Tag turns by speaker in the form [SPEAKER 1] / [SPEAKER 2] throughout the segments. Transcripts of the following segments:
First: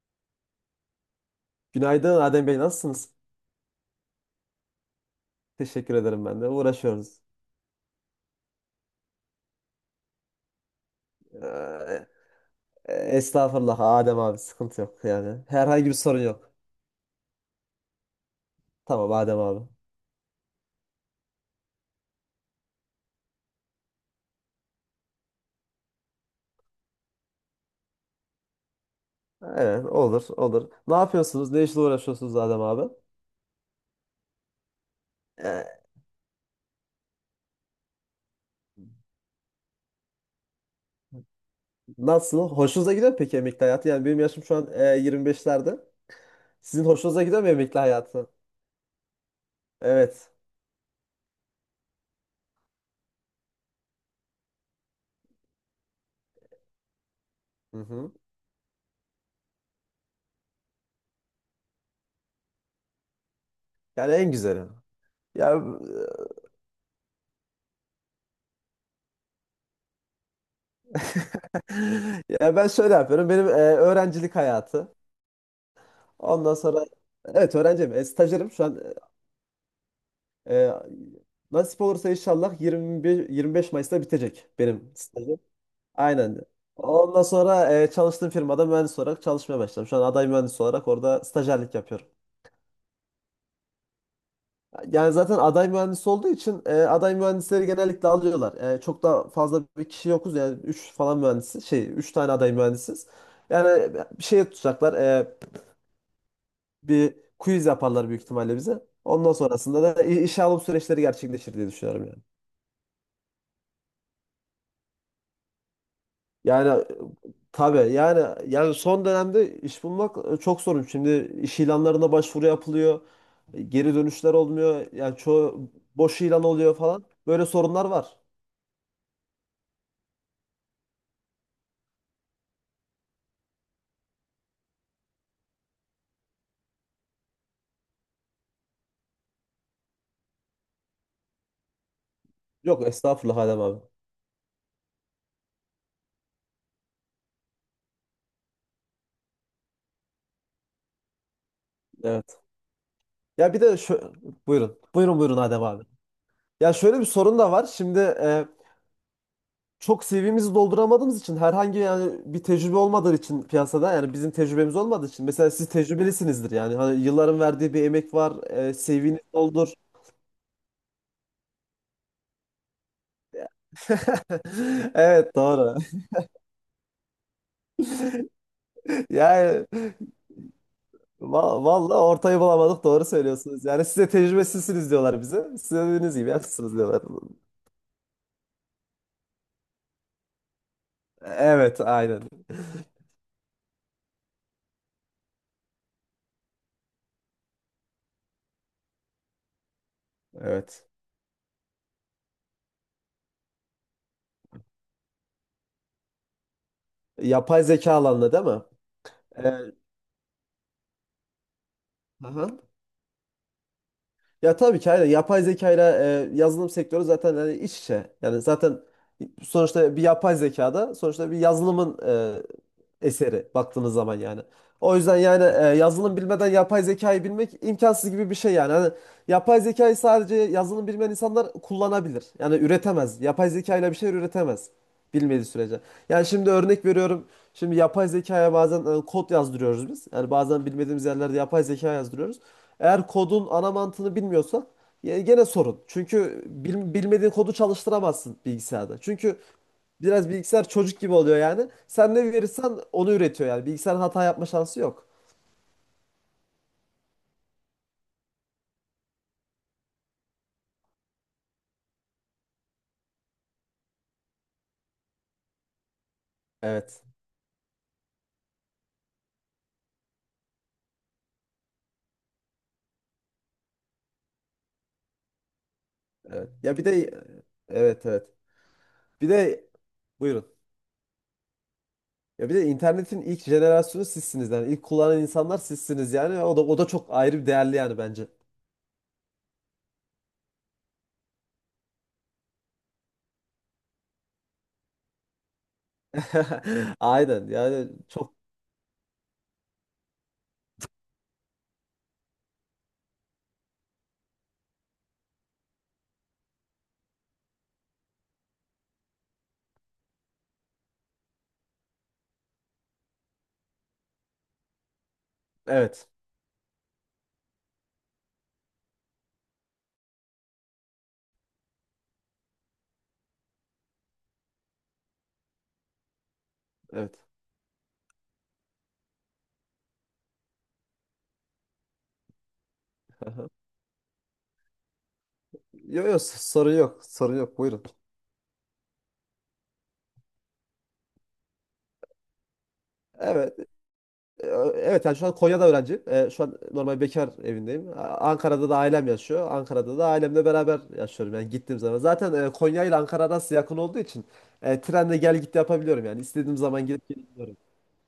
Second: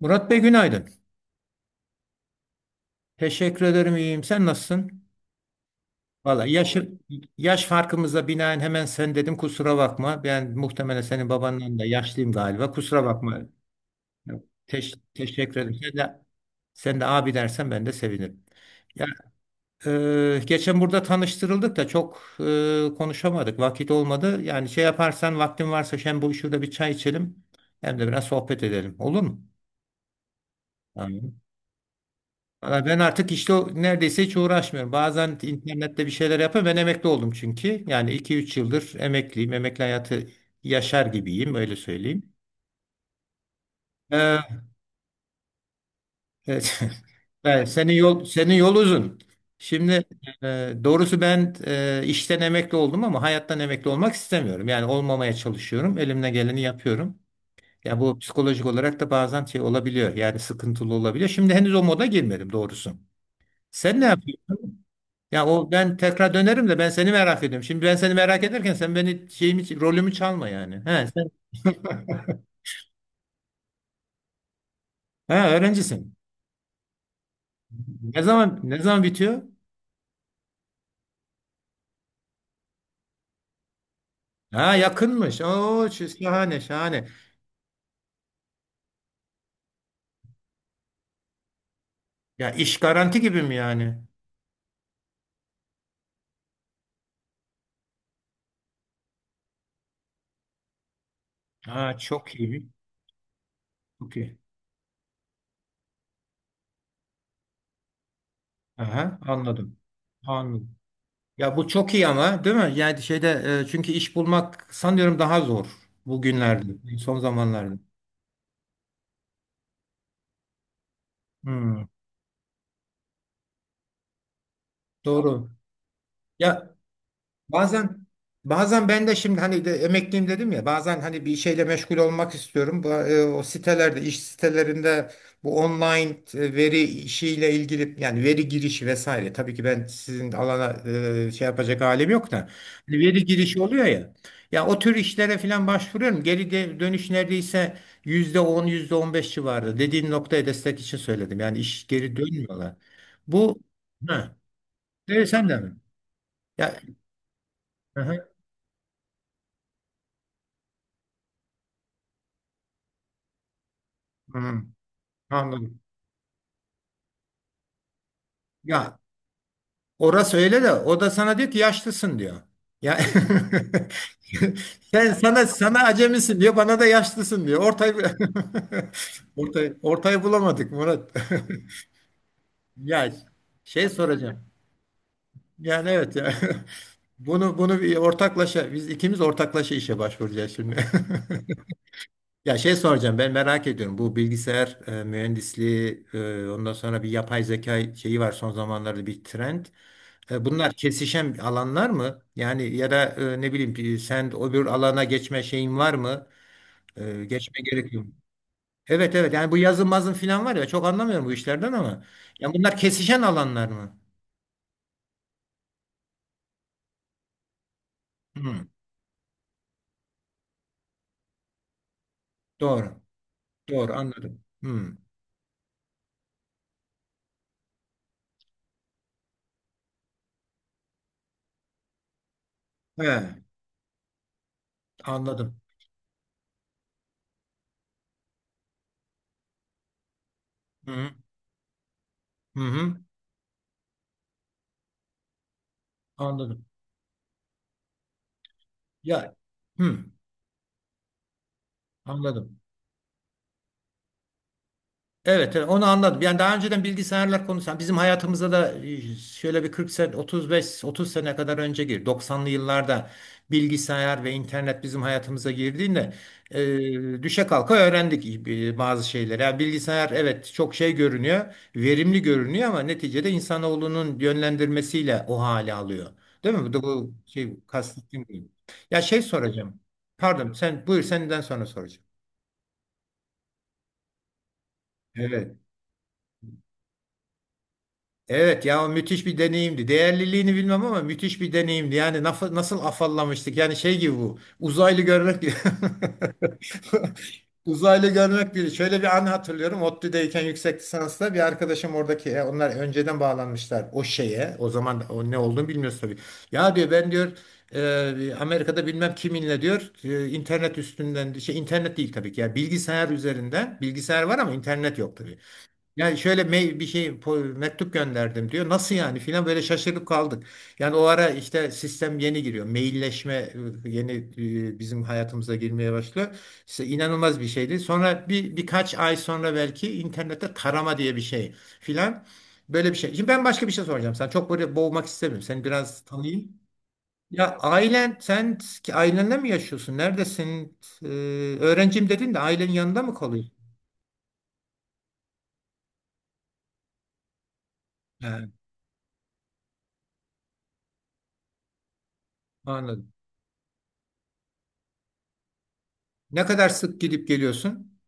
[SPEAKER 1] Murat Bey günaydın.
[SPEAKER 2] Günaydın Adem Bey nasılsınız?
[SPEAKER 1] Teşekkür ederim iyiyim. Sen nasılsın?
[SPEAKER 2] Teşekkür ederim ben
[SPEAKER 1] Valla
[SPEAKER 2] de.
[SPEAKER 1] yaş,
[SPEAKER 2] Uğraşıyoruz.
[SPEAKER 1] yaş farkımıza binaen hemen sen dedim kusura bakma. Ben muhtemelen senin babandan da
[SPEAKER 2] Ee,
[SPEAKER 1] yaşlıyım galiba. Kusura bakma.
[SPEAKER 2] estağfurullah Adem abi
[SPEAKER 1] Yok,
[SPEAKER 2] sıkıntı
[SPEAKER 1] Teş,
[SPEAKER 2] yok yani.
[SPEAKER 1] teşekkür ederim.
[SPEAKER 2] Herhangi bir
[SPEAKER 1] Sen
[SPEAKER 2] sorun
[SPEAKER 1] de,
[SPEAKER 2] yok.
[SPEAKER 1] sen de abi dersen ben de sevinirim. Ya,
[SPEAKER 2] Tamam Adem abi.
[SPEAKER 1] Geçen burada tanıştırıldık da çok konuşamadık. Vakit olmadı. Yani şey yaparsan vaktin varsa hem bu şurada bir çay içelim hem de biraz sohbet edelim. Olur mu?
[SPEAKER 2] Evet olur olur. Ne
[SPEAKER 1] Tamam.
[SPEAKER 2] yapıyorsunuz? Ne işle uğraşıyorsunuz Adem abi?
[SPEAKER 1] Valla ben artık işte neredeyse hiç uğraşmıyorum. Bazen
[SPEAKER 2] Ee,
[SPEAKER 1] internette bir şeyler yapıyorum. Ben emekli oldum çünkü. Yani iki üç yıldır emekliyim. Emekli hayatı yaşar gibiyim, öyle söyleyeyim.
[SPEAKER 2] nasıl? Hoşunuza gidiyor mu peki emekli hayatı? Yani benim
[SPEAKER 1] Ee,
[SPEAKER 2] yaşım şu an 25'lerde.
[SPEAKER 1] evet.
[SPEAKER 2] Sizin hoşunuza gidiyor mu
[SPEAKER 1] Evet,
[SPEAKER 2] emekli
[SPEAKER 1] senin yol
[SPEAKER 2] hayatı?
[SPEAKER 1] senin yol uzun. Şimdi
[SPEAKER 2] Evet.
[SPEAKER 1] doğrusu ben işten emekli oldum ama hayattan emekli olmak istemiyorum. Yani olmamaya çalışıyorum. Elimden geleni yapıyorum.
[SPEAKER 2] Hı
[SPEAKER 1] Ya
[SPEAKER 2] hı.
[SPEAKER 1] bu psikolojik olarak da bazen şey olabiliyor. Yani sıkıntılı olabiliyor. Şimdi henüz o moda girmedim doğrusu. Sen ne
[SPEAKER 2] Yani en güzeli.
[SPEAKER 1] yapıyorsun? Ya
[SPEAKER 2] Ya,
[SPEAKER 1] o ben tekrar dönerim de ben seni merak ediyorum. Şimdi ben seni merak ederken sen beni şeyimi rolümü çalma yani. He sen.
[SPEAKER 2] ya ben şöyle yapıyorum. Benim öğrencilik hayatı.
[SPEAKER 1] ha, Öğrencisin.
[SPEAKER 2] Ondan sonra evet öğrenciyim.
[SPEAKER 1] Ne
[SPEAKER 2] Stajyerim
[SPEAKER 1] zaman
[SPEAKER 2] şu
[SPEAKER 1] ne
[SPEAKER 2] an
[SPEAKER 1] zaman bitiyor?
[SPEAKER 2] e, nasip olursa inşallah 21 25 Mayıs'ta bitecek
[SPEAKER 1] Ha,
[SPEAKER 2] benim
[SPEAKER 1] yakınmış.
[SPEAKER 2] stajım.
[SPEAKER 1] Oo,
[SPEAKER 2] Aynen.
[SPEAKER 1] şahane şahane.
[SPEAKER 2] Ondan sonra çalıştığım firmada mühendis olarak çalışmaya başladım. Şu an aday mühendis olarak orada stajyerlik yapıyorum.
[SPEAKER 1] Ya iş garanti gibi mi yani?
[SPEAKER 2] Yani zaten aday mühendis olduğu için aday mühendisleri genellikle alıyorlar. Çok da fazla bir kişi yokuz yani 3 falan mühendisiz. Şey
[SPEAKER 1] Ha,
[SPEAKER 2] 3 tane
[SPEAKER 1] çok
[SPEAKER 2] aday
[SPEAKER 1] iyi.
[SPEAKER 2] mühendisiz. Yani
[SPEAKER 1] Çok
[SPEAKER 2] bir
[SPEAKER 1] iyi.
[SPEAKER 2] şey tutacaklar. Bir quiz yaparlar büyük ihtimalle bize.
[SPEAKER 1] Aha,
[SPEAKER 2] Ondan
[SPEAKER 1] anladım.
[SPEAKER 2] sonrasında da işe alım
[SPEAKER 1] Anladım.
[SPEAKER 2] süreçleri gerçekleşir
[SPEAKER 1] Ya
[SPEAKER 2] diye
[SPEAKER 1] bu çok
[SPEAKER 2] düşünüyorum
[SPEAKER 1] iyi
[SPEAKER 2] yani.
[SPEAKER 1] ama değil mi? Yani şeyde çünkü iş bulmak sanıyorum daha zor
[SPEAKER 2] Yani
[SPEAKER 1] bugünlerde, son zamanlarda.
[SPEAKER 2] tabii yani son dönemde iş bulmak çok sorun. Şimdi iş
[SPEAKER 1] Hmm,
[SPEAKER 2] ilanlarına başvuru yapılıyor. Geri dönüşler olmuyor. Yani
[SPEAKER 1] doğru.
[SPEAKER 2] çoğu boş ilan
[SPEAKER 1] Ya
[SPEAKER 2] oluyor falan. Böyle sorunlar
[SPEAKER 1] Bazen
[SPEAKER 2] var.
[SPEAKER 1] bazen ben de şimdi hani de emekliyim dedim ya, bazen hani bir şeyle meşgul olmak istiyorum. Bu, o sitelerde, iş sitelerinde bu online veri işiyle ilgili, yani veri girişi vesaire. Tabii ki ben sizin alana şey yapacak halim yok da
[SPEAKER 2] Yok
[SPEAKER 1] hani veri
[SPEAKER 2] estağfurullah Adem
[SPEAKER 1] girişi
[SPEAKER 2] abi.
[SPEAKER 1] oluyor ya. Ya o tür işlere falan başvuruyorum. Geri dönüş neredeyse %10 %15 civarı. Dediğin noktaya destek için söyledim. Yani iş, geri
[SPEAKER 2] Evet.
[SPEAKER 1] dönmüyorlar.
[SPEAKER 2] Ya
[SPEAKER 1] Bu
[SPEAKER 2] bir de şu
[SPEAKER 1] ha,
[SPEAKER 2] buyurun. Buyurun
[SPEAKER 1] evet,
[SPEAKER 2] buyurun
[SPEAKER 1] sen de
[SPEAKER 2] Adem
[SPEAKER 1] mi?
[SPEAKER 2] abi. Ya
[SPEAKER 1] Ya,
[SPEAKER 2] şöyle bir sorun da var. Şimdi
[SPEAKER 1] hı hı.
[SPEAKER 2] çok CV'mizi dolduramadığımız için herhangi yani bir tecrübe olmadığı için piyasada yani bizim
[SPEAKER 1] Hı.
[SPEAKER 2] tecrübemiz olmadığı için mesela siz
[SPEAKER 1] Anladım.
[SPEAKER 2] tecrübelisinizdir yani hani yılların verdiği bir emek var
[SPEAKER 1] Ya
[SPEAKER 2] CV'ni doldur.
[SPEAKER 1] orası öyle de, o da sana diyor ki yaşlısın diyor. Ya sen,
[SPEAKER 2] Evet
[SPEAKER 1] sana
[SPEAKER 2] doğru.
[SPEAKER 1] sana acemisin diyor, bana da yaşlısın diyor. Ortayı
[SPEAKER 2] Yani
[SPEAKER 1] ortayı bulamadık Murat.
[SPEAKER 2] vallahi ortayı bulamadık doğru
[SPEAKER 1] Ya
[SPEAKER 2] söylüyorsunuz. Yani
[SPEAKER 1] şey
[SPEAKER 2] size
[SPEAKER 1] soracağım.
[SPEAKER 2] tecrübesizsiniz diyorlar bize. Siz de
[SPEAKER 1] Yani evet
[SPEAKER 2] dediğiniz gibi
[SPEAKER 1] ya.
[SPEAKER 2] yapmışsınız diyorlar.
[SPEAKER 1] Bunu bir ortaklaşa, biz ikimiz ortaklaşa işe başvuracağız şimdi.
[SPEAKER 2] Evet aynen.
[SPEAKER 1] Ya şey soracağım, ben merak ediyorum bu bilgisayar mühendisliği ondan sonra bir yapay zeka şeyi var, son zamanlarda bir trend. Bunlar
[SPEAKER 2] Evet.
[SPEAKER 1] kesişen alanlar mı? Yani ya da ne bileyim, sen öbür alana geçme şeyin var mı? Geçme
[SPEAKER 2] Yapay zeka
[SPEAKER 1] gerekiyor mu?
[SPEAKER 2] alanında değil mi?
[SPEAKER 1] Evet evet, yani bu
[SPEAKER 2] Ee,
[SPEAKER 1] yazın mazın filan var ya, çok anlamıyorum bu işlerden ama. Yani
[SPEAKER 2] aha.
[SPEAKER 1] bunlar kesişen alanlar mı?
[SPEAKER 2] Ya tabii ki aynen. Yapay zekayla yazılım sektörü zaten hani iç içe. Yani
[SPEAKER 1] Hı,
[SPEAKER 2] zaten sonuçta bir yapay zekada sonuçta bir yazılımın
[SPEAKER 1] doğru.
[SPEAKER 2] eseri
[SPEAKER 1] Doğru,
[SPEAKER 2] baktığınız zaman yani.
[SPEAKER 1] anladım.
[SPEAKER 2] O
[SPEAKER 1] Hı.
[SPEAKER 2] yüzden yani yazılım bilmeden yapay zekayı bilmek imkansız gibi bir şey yani. Hani yapay zekayı sadece yazılım bilmeyen insanlar kullanabilir. Yani
[SPEAKER 1] He,
[SPEAKER 2] üretemez. Yapay zekayla bir şey üretemez bilmediği
[SPEAKER 1] anladım.
[SPEAKER 2] sürece. Yani şimdi örnek veriyorum. Şimdi yapay zekaya bazen kod yazdırıyoruz biz. Yani bazen
[SPEAKER 1] Hı,
[SPEAKER 2] bilmediğimiz
[SPEAKER 1] hı,
[SPEAKER 2] yerlerde yapay zeka yazdırıyoruz.
[SPEAKER 1] hı, hı,
[SPEAKER 2] Eğer kodun ana mantığını bilmiyorsan gene sorun. Çünkü
[SPEAKER 1] anladım.
[SPEAKER 2] bilmediğin kodu çalıştıramazsın bilgisayarda.
[SPEAKER 1] Ya
[SPEAKER 2] Çünkü
[SPEAKER 1] hı,
[SPEAKER 2] biraz bilgisayar çocuk gibi oluyor yani. Sen ne
[SPEAKER 1] anladım.
[SPEAKER 2] verirsen onu üretiyor yani. Bilgisayarın hata yapma şansı yok.
[SPEAKER 1] Evet, evet, onu anladım. Yani daha önceden bilgisayarlar konusu. Yani bizim hayatımıza da şöyle bir 40 sene, 35, 30 sene kadar önce girdi. 90'lı yıllarda bilgisayar ve internet bizim hayatımıza girdiğinde
[SPEAKER 2] Evet.
[SPEAKER 1] düşe kalka öğrendik bazı şeyleri. Yani bilgisayar evet çok şey görünüyor, verimli görünüyor ama neticede insanoğlunun yönlendirmesiyle o hale alıyor.
[SPEAKER 2] Evet.
[SPEAKER 1] Değil mi? Bu
[SPEAKER 2] Ya
[SPEAKER 1] da
[SPEAKER 2] bir de
[SPEAKER 1] bu şey
[SPEAKER 2] evet evet.
[SPEAKER 1] kastettiğim gibi. Ya şey
[SPEAKER 2] Bir de
[SPEAKER 1] soracağım.
[SPEAKER 2] buyurun.
[SPEAKER 1] Pardon, sen buyur, senden sonra soracağım.
[SPEAKER 2] Ya bir de internetin ilk jenerasyonu sizsiniz yani. İlk kullanan
[SPEAKER 1] Evet.
[SPEAKER 2] insanlar sizsiniz yani. O da o da çok ayrı bir değerli yani bence.
[SPEAKER 1] Evet ya, o müthiş bir deneyimdi. Değerliliğini bilmem ama müthiş bir deneyimdi. Yani nasıl afallamıştık? Yani şey gibi bu. Uzaylı görmek gibi.
[SPEAKER 2] Aynen yani
[SPEAKER 1] Uzaylı
[SPEAKER 2] çok
[SPEAKER 1] görmek biri. Şöyle bir an hatırlıyorum. ODTÜ'deyken yüksek lisansta bir arkadaşım oradaki onlar önceden bağlanmışlar o şeye. O zaman o ne olduğunu bilmiyoruz tabii. Ya diyor, ben diyor Amerika'da bilmem kiminle diyor internet üstünden, şey internet değil tabii ki. Yani bilgisayar üzerinden, bilgisayar var ama internet yok,
[SPEAKER 2] evet.
[SPEAKER 1] yani şöyle bir şey, mektup gönderdim diyor. Nasıl yani filan, böyle şaşırıp kaldık. Yani o ara işte sistem yeni giriyor. Mailleşme yeni bizim hayatımıza girmeye başlıyor. İşte
[SPEAKER 2] Evet.
[SPEAKER 1] inanılmaz bir şeydi. Sonra birkaç ay sonra belki internette tarama diye bir şey filan, böyle bir şey. Şimdi ben başka bir şey soracağım. Sen çok böyle, boğmak istemiyorum. Seni biraz
[SPEAKER 2] Yok yok
[SPEAKER 1] tanıyayım.
[SPEAKER 2] sorun yok. Sorun
[SPEAKER 1] Ya
[SPEAKER 2] yok. Buyurun.
[SPEAKER 1] ailen, sen ki ailenle mi yaşıyorsun? Neredesin? Ee, Öğrencim dedin de, ailenin yanında mı kalıyorsun?
[SPEAKER 2] Evet. E, Evet yani şu an Konya'da öğrenciyim. Şu an normal bekar evindeyim.
[SPEAKER 1] He,
[SPEAKER 2] Ankara'da da ailem yaşıyor. Ankara'da da ailemle beraber yaşıyorum yani gittiğim zaman. Zaten Konya ile
[SPEAKER 1] anladım.
[SPEAKER 2] Ankara arası yakın olduğu için trenle gel git yapabiliyorum yani.
[SPEAKER 1] Ne
[SPEAKER 2] İstediğim
[SPEAKER 1] kadar
[SPEAKER 2] zaman
[SPEAKER 1] sık
[SPEAKER 2] gidip
[SPEAKER 1] gidip
[SPEAKER 2] gelebiliyorum.
[SPEAKER 1] geliyorsun?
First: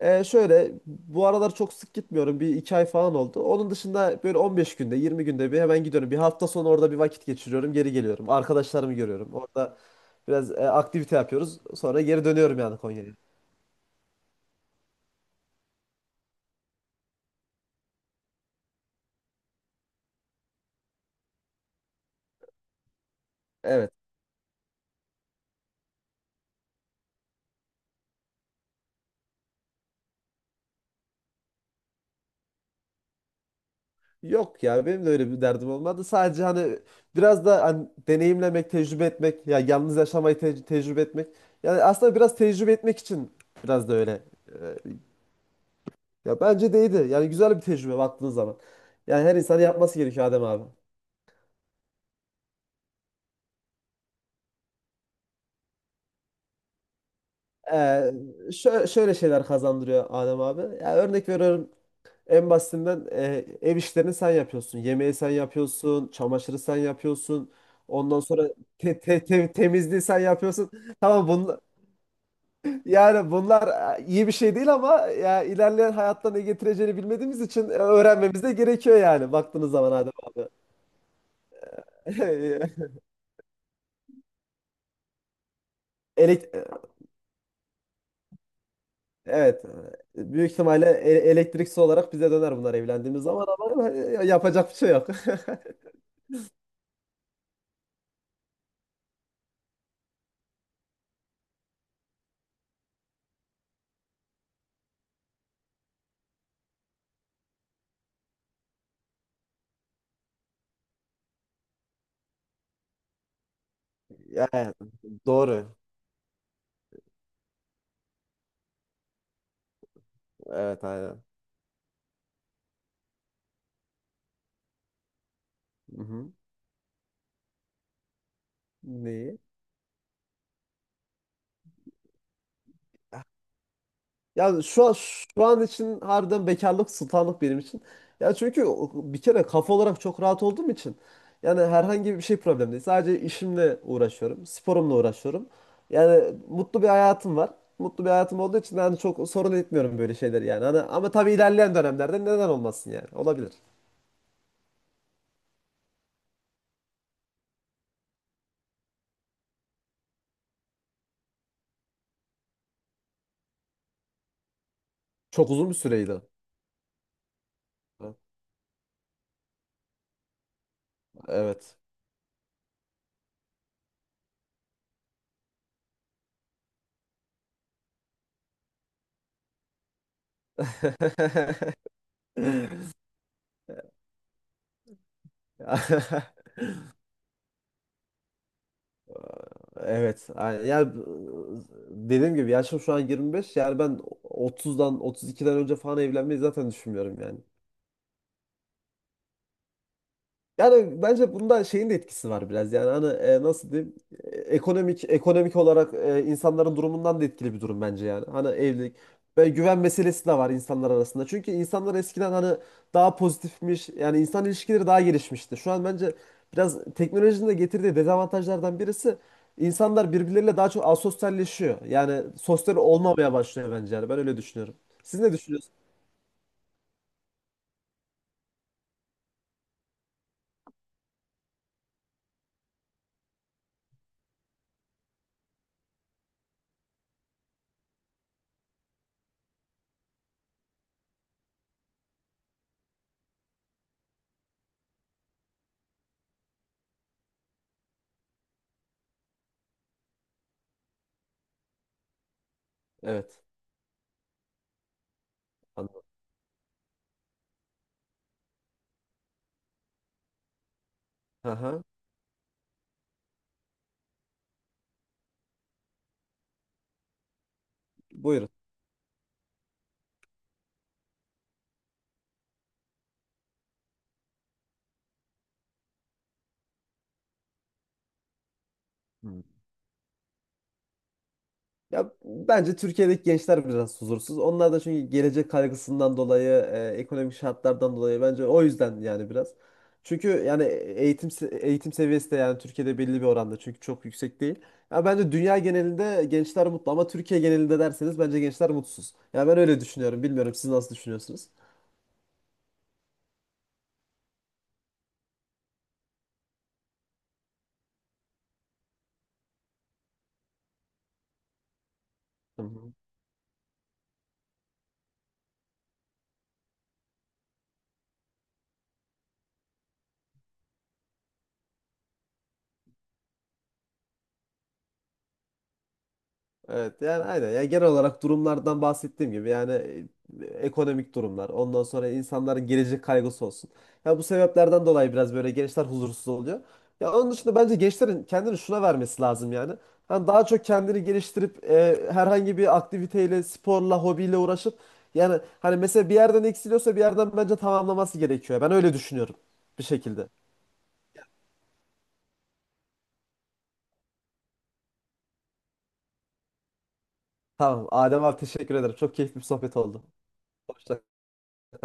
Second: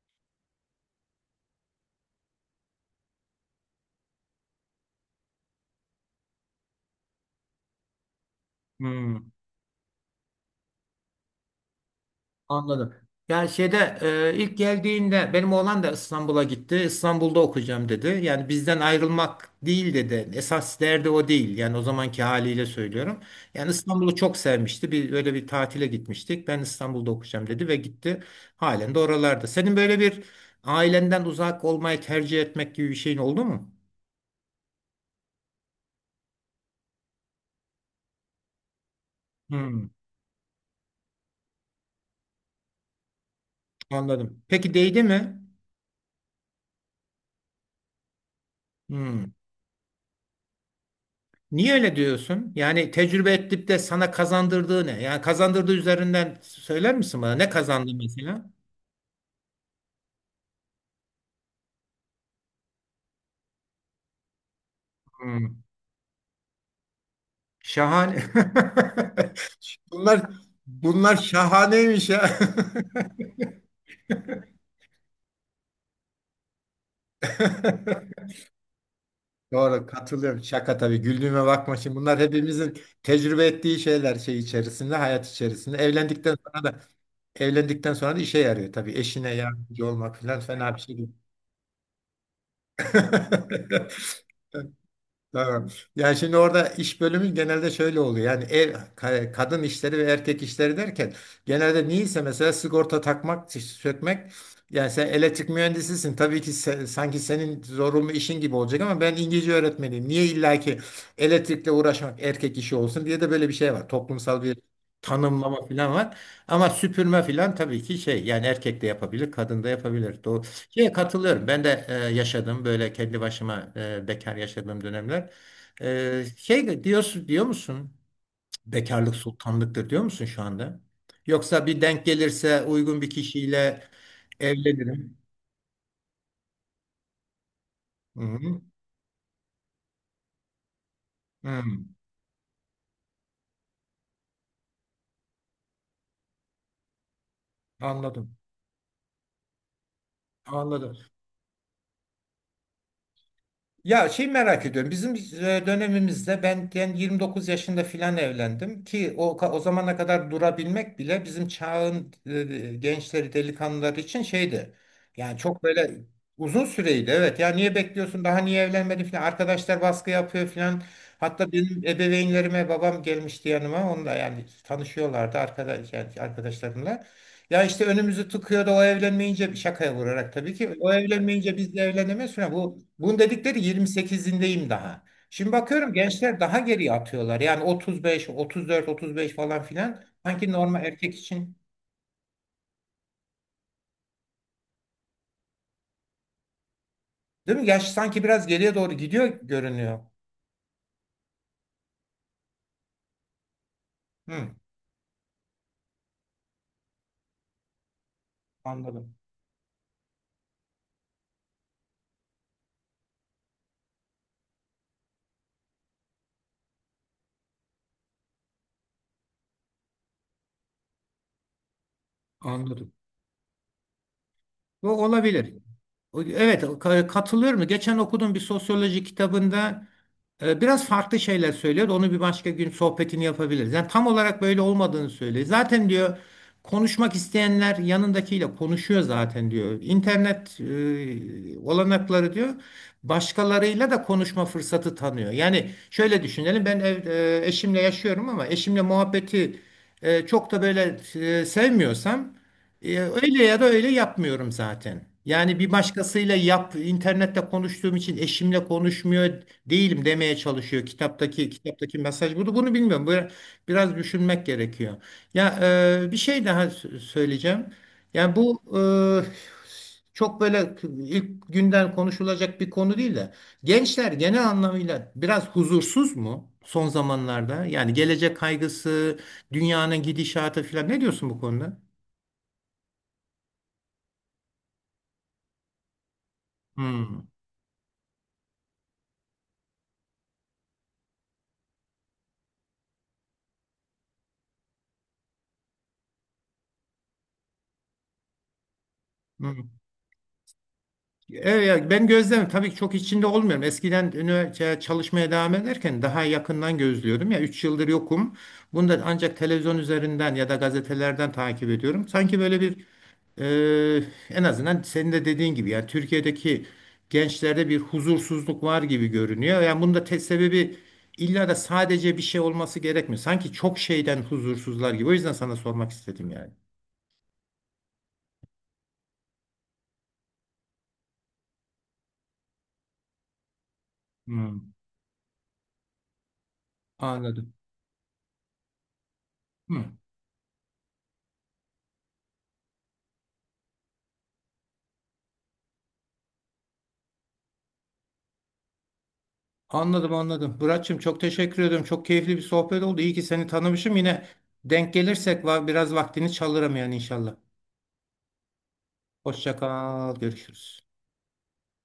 [SPEAKER 2] Şöyle bu aralar çok sık gitmiyorum. Bir iki ay falan oldu. Onun dışında böyle 15 günde 20 günde bir hemen gidiyorum. Bir hafta sonu orada bir vakit geçiriyorum. Geri geliyorum. Arkadaşlarımı
[SPEAKER 1] Hmm,
[SPEAKER 2] görüyorum. Orada biraz aktivite yapıyoruz. Sonra geri dönüyorum yani
[SPEAKER 1] anladım.
[SPEAKER 2] Konya'ya.
[SPEAKER 1] Yani şeyde ilk geldiğinde benim oğlan da İstanbul'a gitti. İstanbul'da okuyacağım dedi. Yani bizden ayrılmak değil dedi. Esas derdi o değil. Yani o zamanki haliyle söylüyorum. Yani
[SPEAKER 2] Evet.
[SPEAKER 1] İstanbul'u çok sevmişti. Bir öyle bir tatile gitmiştik. Ben İstanbul'da okuyacağım dedi ve gitti. Halen de oralarda. Senin böyle bir ailenden uzak olmayı tercih etmek gibi bir şeyin oldu mu?
[SPEAKER 2] Yok ya benim de öyle bir derdim olmadı. Sadece hani biraz da hani deneyimlemek, tecrübe etmek, ya
[SPEAKER 1] Hmm,
[SPEAKER 2] yalnız yaşamayı tecrübe etmek. Yani aslında biraz tecrübe etmek için biraz da öyle.
[SPEAKER 1] anladım. Peki
[SPEAKER 2] e,
[SPEAKER 1] değdi mi?
[SPEAKER 2] Ya bence de, yani güzel bir tecrübe baktığın zaman.
[SPEAKER 1] Hmm.
[SPEAKER 2] Yani her insanın yapması gerekiyor Adem abi.
[SPEAKER 1] Niye öyle diyorsun? Yani tecrübe edip de sana kazandırdığı ne? Yani kazandırdığı üzerinden söyler misin bana? Ne
[SPEAKER 2] Ee,
[SPEAKER 1] kazandı mesela?
[SPEAKER 2] şöyle şeyler kazandırıyor Adem abi. Ya örnek veriyorum en basitinden ev işlerini sen yapıyorsun. Yemeği sen
[SPEAKER 1] Hmm.
[SPEAKER 2] yapıyorsun, çamaşırı sen yapıyorsun. Ondan
[SPEAKER 1] Şahane.
[SPEAKER 2] sonra temizliği sen
[SPEAKER 1] Bunlar
[SPEAKER 2] yapıyorsun.
[SPEAKER 1] bunlar
[SPEAKER 2] Tamam bunu,
[SPEAKER 1] şahaneymiş ya.
[SPEAKER 2] yani bunlar iyi bir şey değil ama ya ilerleyen hayatta ne getireceğini bilmediğimiz için öğrenmemiz de gerekiyor yani baktığınız
[SPEAKER 1] Doğru,
[SPEAKER 2] zaman Adem
[SPEAKER 1] katılıyorum.
[SPEAKER 2] abi.
[SPEAKER 1] Şaka tabii. Güldüğüme bakma şimdi. Bunlar hepimizin tecrübe ettiği şeyler, şey içerisinde, hayat içerisinde. Evlendikten
[SPEAKER 2] Elek e,
[SPEAKER 1] sonra da evlendikten sonra da işe yarıyor tabii. Eşine
[SPEAKER 2] evet,
[SPEAKER 1] yardımcı olmak falan
[SPEAKER 2] büyük
[SPEAKER 1] fena bir
[SPEAKER 2] ihtimalle
[SPEAKER 1] şey değil.
[SPEAKER 2] elektriksi olarak bize döner bunlar evlendiğimiz zaman ama yapacak bir şey yok.
[SPEAKER 1] Tamam. Yani şimdi orada iş bölümü genelde şöyle oluyor. Yani ev, kadın işleri ve erkek işleri derken genelde niyeyse, mesela sigorta takmak, sökmek. Yani sen elektrik mühendisisin. Tabii ki sanki senin zorunlu işin gibi olacak ama ben İngilizce öğretmeniyim. Niye illaki elektrikle uğraşmak erkek işi olsun diye de böyle bir şey var. Toplumsal bir
[SPEAKER 2] Yani
[SPEAKER 1] tanımlama
[SPEAKER 2] doğru.
[SPEAKER 1] falan var. Ama süpürme falan tabii ki şey yani, erkek de yapabilir, kadın da yapabilir.
[SPEAKER 2] Evet
[SPEAKER 1] Şeye
[SPEAKER 2] aynen.
[SPEAKER 1] katılıyorum. Ben de yaşadım böyle kendi başıma bekar yaşadığım dönemler.
[SPEAKER 2] Hı-hı.
[SPEAKER 1] Şey diyorsun, diyor musun? Cık, bekarlık
[SPEAKER 2] Neyi?
[SPEAKER 1] sultanlıktır diyor musun şu anda? Yoksa bir denk gelirse uygun bir kişiyle
[SPEAKER 2] Yani şu an,
[SPEAKER 1] evlenirim.
[SPEAKER 2] şu an için harbiden bekarlık sultanlık benim için.
[SPEAKER 1] Hı
[SPEAKER 2] Ya
[SPEAKER 1] hı.
[SPEAKER 2] çünkü bir kere kafa olarak çok rahat olduğum için yani
[SPEAKER 1] Hı.
[SPEAKER 2] herhangi bir şey problem değil. Sadece işimle uğraşıyorum, sporumla uğraşıyorum. Yani mutlu bir hayatım var. Mutlu bir
[SPEAKER 1] Anladım.
[SPEAKER 2] hayatım olduğu için yani çok sorun etmiyorum böyle şeyleri yani. Hani,
[SPEAKER 1] Anladım.
[SPEAKER 2] ama tabii ilerleyen dönemlerde neden olmasın yani? Olabilir.
[SPEAKER 1] Ya şey merak ediyorum. Bizim dönemimizde ben, yani 29 yaşında filan evlendim ki o zamana kadar durabilmek bile bizim çağın gençleri, delikanlıları için şeydi. Yani
[SPEAKER 2] Çok
[SPEAKER 1] çok
[SPEAKER 2] uzun bir
[SPEAKER 1] böyle
[SPEAKER 2] süreydi.
[SPEAKER 1] uzun süreydi. Evet ya, niye bekliyorsun? Daha niye evlenmedin filan. Arkadaşlar baskı yapıyor filan. Hatta
[SPEAKER 2] Evet.
[SPEAKER 1] benim ebeveynlerime babam gelmişti yanıma. Onunla yani tanışıyorlardı arkadaş, yani arkadaşlarımla. Ya işte önümüzü tıkıyordu o evlenmeyince, şakaya vurarak tabii ki. O evlenmeyince biz de evlenemeyiz falan. Bunun dedikleri, 28'indeyim daha. Şimdi bakıyorum gençler daha geriye atıyorlar. Yani 35, 34, 35 falan filan.
[SPEAKER 2] Evet.
[SPEAKER 1] Sanki
[SPEAKER 2] Yani,
[SPEAKER 1] normal
[SPEAKER 2] ya
[SPEAKER 1] erkek için.
[SPEAKER 2] dediğim gibi yaşım şu an 25. Yani ben 30'dan 32'den önce falan evlenmeyi zaten düşünmüyorum yani.
[SPEAKER 1] Değil mi? Yaş sanki biraz geriye doğru gidiyor görünüyor.
[SPEAKER 2] Yani bence bunda şeyin de etkisi var biraz. Yani hani nasıl diyeyim? E,
[SPEAKER 1] Hı,
[SPEAKER 2] Ekonomik ekonomik olarak insanların durumundan da etkili bir durum bence yani. Hani evlilik
[SPEAKER 1] anladım.
[SPEAKER 2] ve güven meselesi de var insanlar arasında. Çünkü insanlar eskiden hani daha pozitifmiş. Yani insan ilişkileri daha gelişmişti. Şu an bence biraz teknolojinin de getirdiği dezavantajlardan birisi insanlar birbirleriyle daha çok asosyalleşiyor. Yani sosyal
[SPEAKER 1] Anladım.
[SPEAKER 2] olmamaya başlıyor bence yani. Ben öyle düşünüyorum.
[SPEAKER 1] O
[SPEAKER 2] Siz ne
[SPEAKER 1] olabilir.
[SPEAKER 2] düşünüyorsunuz?
[SPEAKER 1] Evet, ka- katılıyorum. Geçen okuduğum bir sosyoloji kitabında biraz farklı şeyler söylüyor. Onu bir başka gün sohbetini yapabiliriz. Yani tam olarak böyle olmadığını söylüyor. Zaten diyor, konuşmak isteyenler yanındakiyle konuşuyor zaten diyor. İnternet olanakları diyor, başkalarıyla da konuşma fırsatı tanıyor. Yani şöyle düşünelim, ben eşimle yaşıyorum ama eşimle muhabbeti çok da böyle sevmiyorsam
[SPEAKER 2] Evet.
[SPEAKER 1] öyle ya da öyle yapmıyorum zaten. Yani bir
[SPEAKER 2] Anladım.
[SPEAKER 1] başkasıyla yap, internette konuştuğum için eşimle konuşmuyor değilim demeye çalışıyor. Kitaptaki
[SPEAKER 2] Aha.
[SPEAKER 1] kitaptaki mesaj bunu bilmiyorum. Böyle biraz düşünmek gerekiyor. Ya bir şey daha söyleyeceğim. Yani
[SPEAKER 2] Buyurun.
[SPEAKER 1] bu çok böyle ilk günden konuşulacak bir konu değil de, gençler genel anlamıyla biraz huzursuz mu son zamanlarda? Yani gelecek kaygısı, dünyanın gidişatı falan, ne diyorsun bu konuda?
[SPEAKER 2] Ya bence Türkiye'deki gençler biraz huzursuz. Onlar da çünkü gelecek kaygısından dolayı,
[SPEAKER 1] Hmm.
[SPEAKER 2] ekonomik şartlardan dolayı bence o yüzden yani biraz. Çünkü yani eğitim eğitim seviyesi de yani Türkiye'de belli bir oranda çünkü çok yüksek değil. Ya bence dünya genelinde gençler mutlu ama Türkiye genelinde derseniz bence gençler mutsuz. Ya
[SPEAKER 1] Hı.
[SPEAKER 2] ben öyle düşünüyorum. Bilmiyorum siz nasıl düşünüyorsunuz?
[SPEAKER 1] Evet, ya ben gözlem tabii ki çok içinde olmuyorum. Eskiden üniversite çalışmaya devam ederken daha yakından gözlüyordum. Ya 3 yıldır yokum. Bunu da ancak televizyon üzerinden ya da gazetelerden takip ediyorum. Sanki böyle
[SPEAKER 2] Hı
[SPEAKER 1] bir
[SPEAKER 2] hı.
[SPEAKER 1] en azından senin de dediğin gibi yani Türkiye'deki gençlerde bir huzursuzluk var gibi görünüyor. Yani bunun da tek sebebi illa da sadece bir şey olması gerekmiyor. Sanki çok şeyden huzursuzlar gibi. O yüzden sana sormak istedim yani.
[SPEAKER 2] Evet yani aynen. Yani genel olarak durumlardan bahsettiğim gibi yani ekonomik durumlar, ondan sonra insanların gelecek kaygısı olsun. Ya bu
[SPEAKER 1] Hmm,
[SPEAKER 2] sebeplerden dolayı biraz böyle gençler huzursuz oluyor. Ya onun
[SPEAKER 1] anladım.
[SPEAKER 2] dışında bence gençlerin kendini şuna vermesi lazım yani.
[SPEAKER 1] Hı.
[SPEAKER 2] Hani daha çok kendini geliştirip herhangi bir aktiviteyle, sporla, hobiyle uğraşıp yani hani mesela bir yerden eksiliyorsa bir yerden bence tamamlaması gerekiyor. Ben öyle düşünüyorum bir
[SPEAKER 1] Anladım,
[SPEAKER 2] şekilde.
[SPEAKER 1] anladım. Muratçım çok teşekkür ediyorum. Çok keyifli bir sohbet oldu. İyi ki seni tanımışım. Yine denk gelirsek var, biraz vaktini çalırım yani inşallah.
[SPEAKER 2] Tamam Adem abi teşekkür ederim. Çok keyifli bir
[SPEAKER 1] Hoşça
[SPEAKER 2] sohbet oldu.
[SPEAKER 1] kal. Görüşürüz.
[SPEAKER 2] Hoşça kal.